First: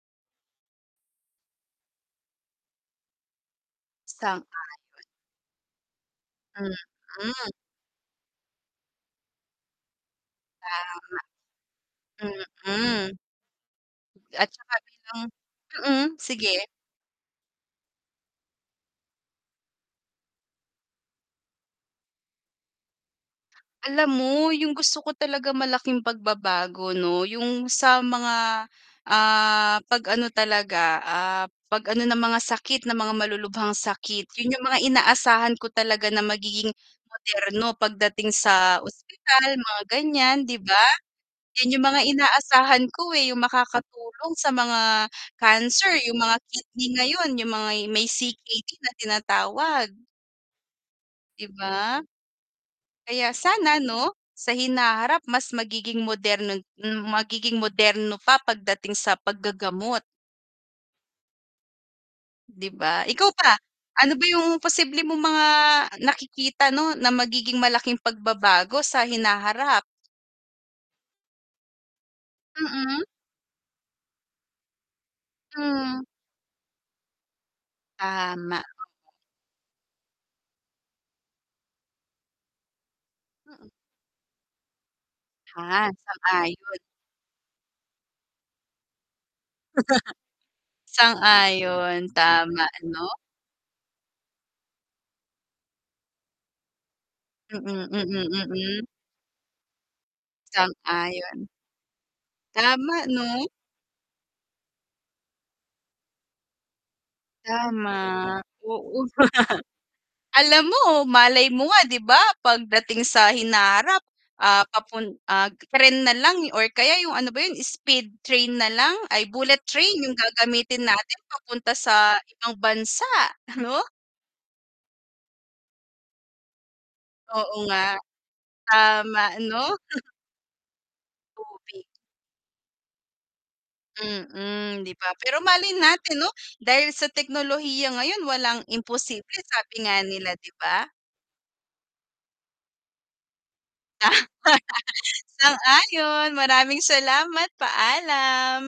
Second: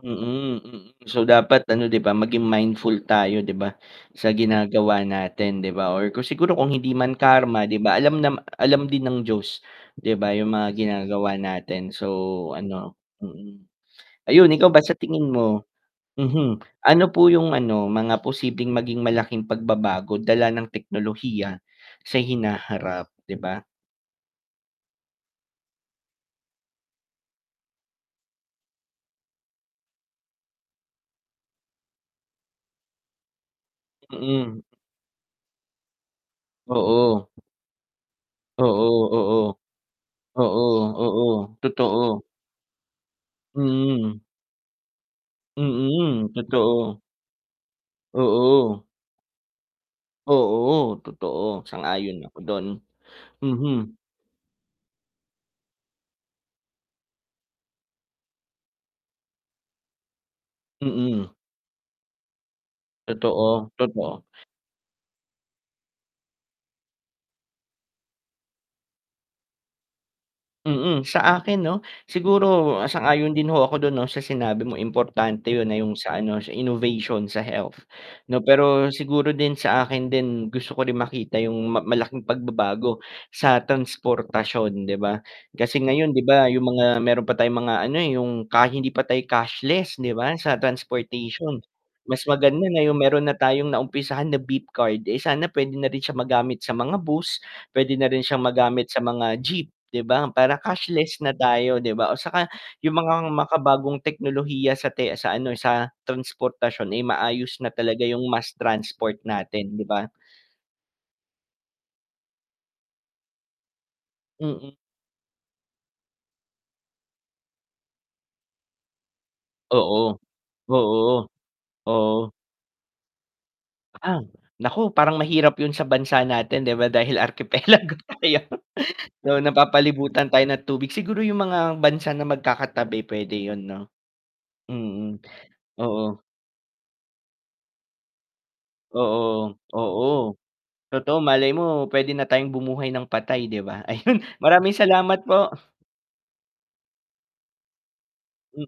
Mm, mm, so, dapat ano, 'di ba, maging mindful tayo 'di ba, sa Sang-ayon. ginagawa natin, 'di ba, or kung siguro kung hindi man Mm. karma, 'di ba, alam na alam din ng Diyos, 'di ba, yung mga Tama. ginagawa natin so ano, Mm. mm. At Ayun, ikaw 'tsaka ba sa bilang tingin mo, mm mhm, sige. ano po yung ano, mga posibleng maging malaking pagbabago dala ng teknolohiya sa hinaharap, 'di ba? Alam mo yung gusto ko talaga malaking pagbabago 'no, yung sa mga, ah, 'pag-ano talaga, ah, 'pag ano ng mga sakit ng mga malulubhang sakit, yun, Mm. yung mga inaasahan ko talaga na magiging Oo. moderno pagdating sa Oo, ospital oo, mga ganyan, 'di ba. oo, oo, Yun yung mga totoo. inaasahan ko eh, yung Hmm. makakatulong sa mga cancer, yung Mm, mga kidney totoo. ngayon, yung mga may C-K-D Oo. na tinatawag. Oo 'Di totoo, ba. sang-ayon ako dun, Kaya sana mhm. 'no, sa hinaharap mas magiging moderno magiging moderno pa, pagdating sa paggagamot. Mm. 'Di ba, ikaw ba, Totoo, ano ba totoo. yung posible mong mga nakikita 'no, na magiging malaking pagbabago sa hinaharap? Mm, sa akin 'no, siguro Mm. sang-ayon din ho ako dun, 'no, sa sinabi mong importante yun na yung Hmm. sa ano, sa innovation, sa health, 'no, Tama. pero siguro din sa akin din, gusto ko din makita yung ma malaking pagbabago sa Mm. transportasyon, 'di ba. Kasi Ah, ngayon, 'di ba, yung sang-ayon. mga meron pa tayong mga ano eh, yung ka hindi pa tayong cashless, 'di ba, sa transportation. Sang-ayon Mas maganda tama, na yung 'no. meron na tayong naumpisahan na beep card eh, sana pwede na rin siya magamit sa mga bus, Mm, mm, pwede na rin siyang mm. magamit sa mga jeep, 'di ba, para cashless na Sang-ayon. tayo, 'di ba o 'tsaka Tama yung mga 'no. makabagong teknolohiya sa te sa ano, sa transportasyon ay maayos na talaga yung Tama, mass oo. transport natin, 'di ba? Alam mo, malay mo nga 'di ba, 'pag dating sa hinaharap, ah, Mm. papun ah, tren nalang or kaya yung ano ba yun, speed train nalang, ay bullet train Oo, yung gagamitin oo, natin papunta sa oo. ibang bansa, ano. Ah, naku, parang mahirap yun sa bansa natin, 'di ba, dahil Oo nga, arkipelago tayo. tama So, ano. napapalibutan tayo ng tubig, siguro yung mga Tubig. bansa na magkakatabi pwede yun, 'no, Mm, 'di ba, mm, pero malay natin oo. 'no, dahil sa teknolohiya ngayon walang imposible Oo, sabi nga oo, nila, 'di ba. totoo malay mo, pwede na tayong bumuhay ng patay, 'di ba, ayun, Tama. maraming salamat po. Sang-ayon, maraming salamat, Hmm. paalam.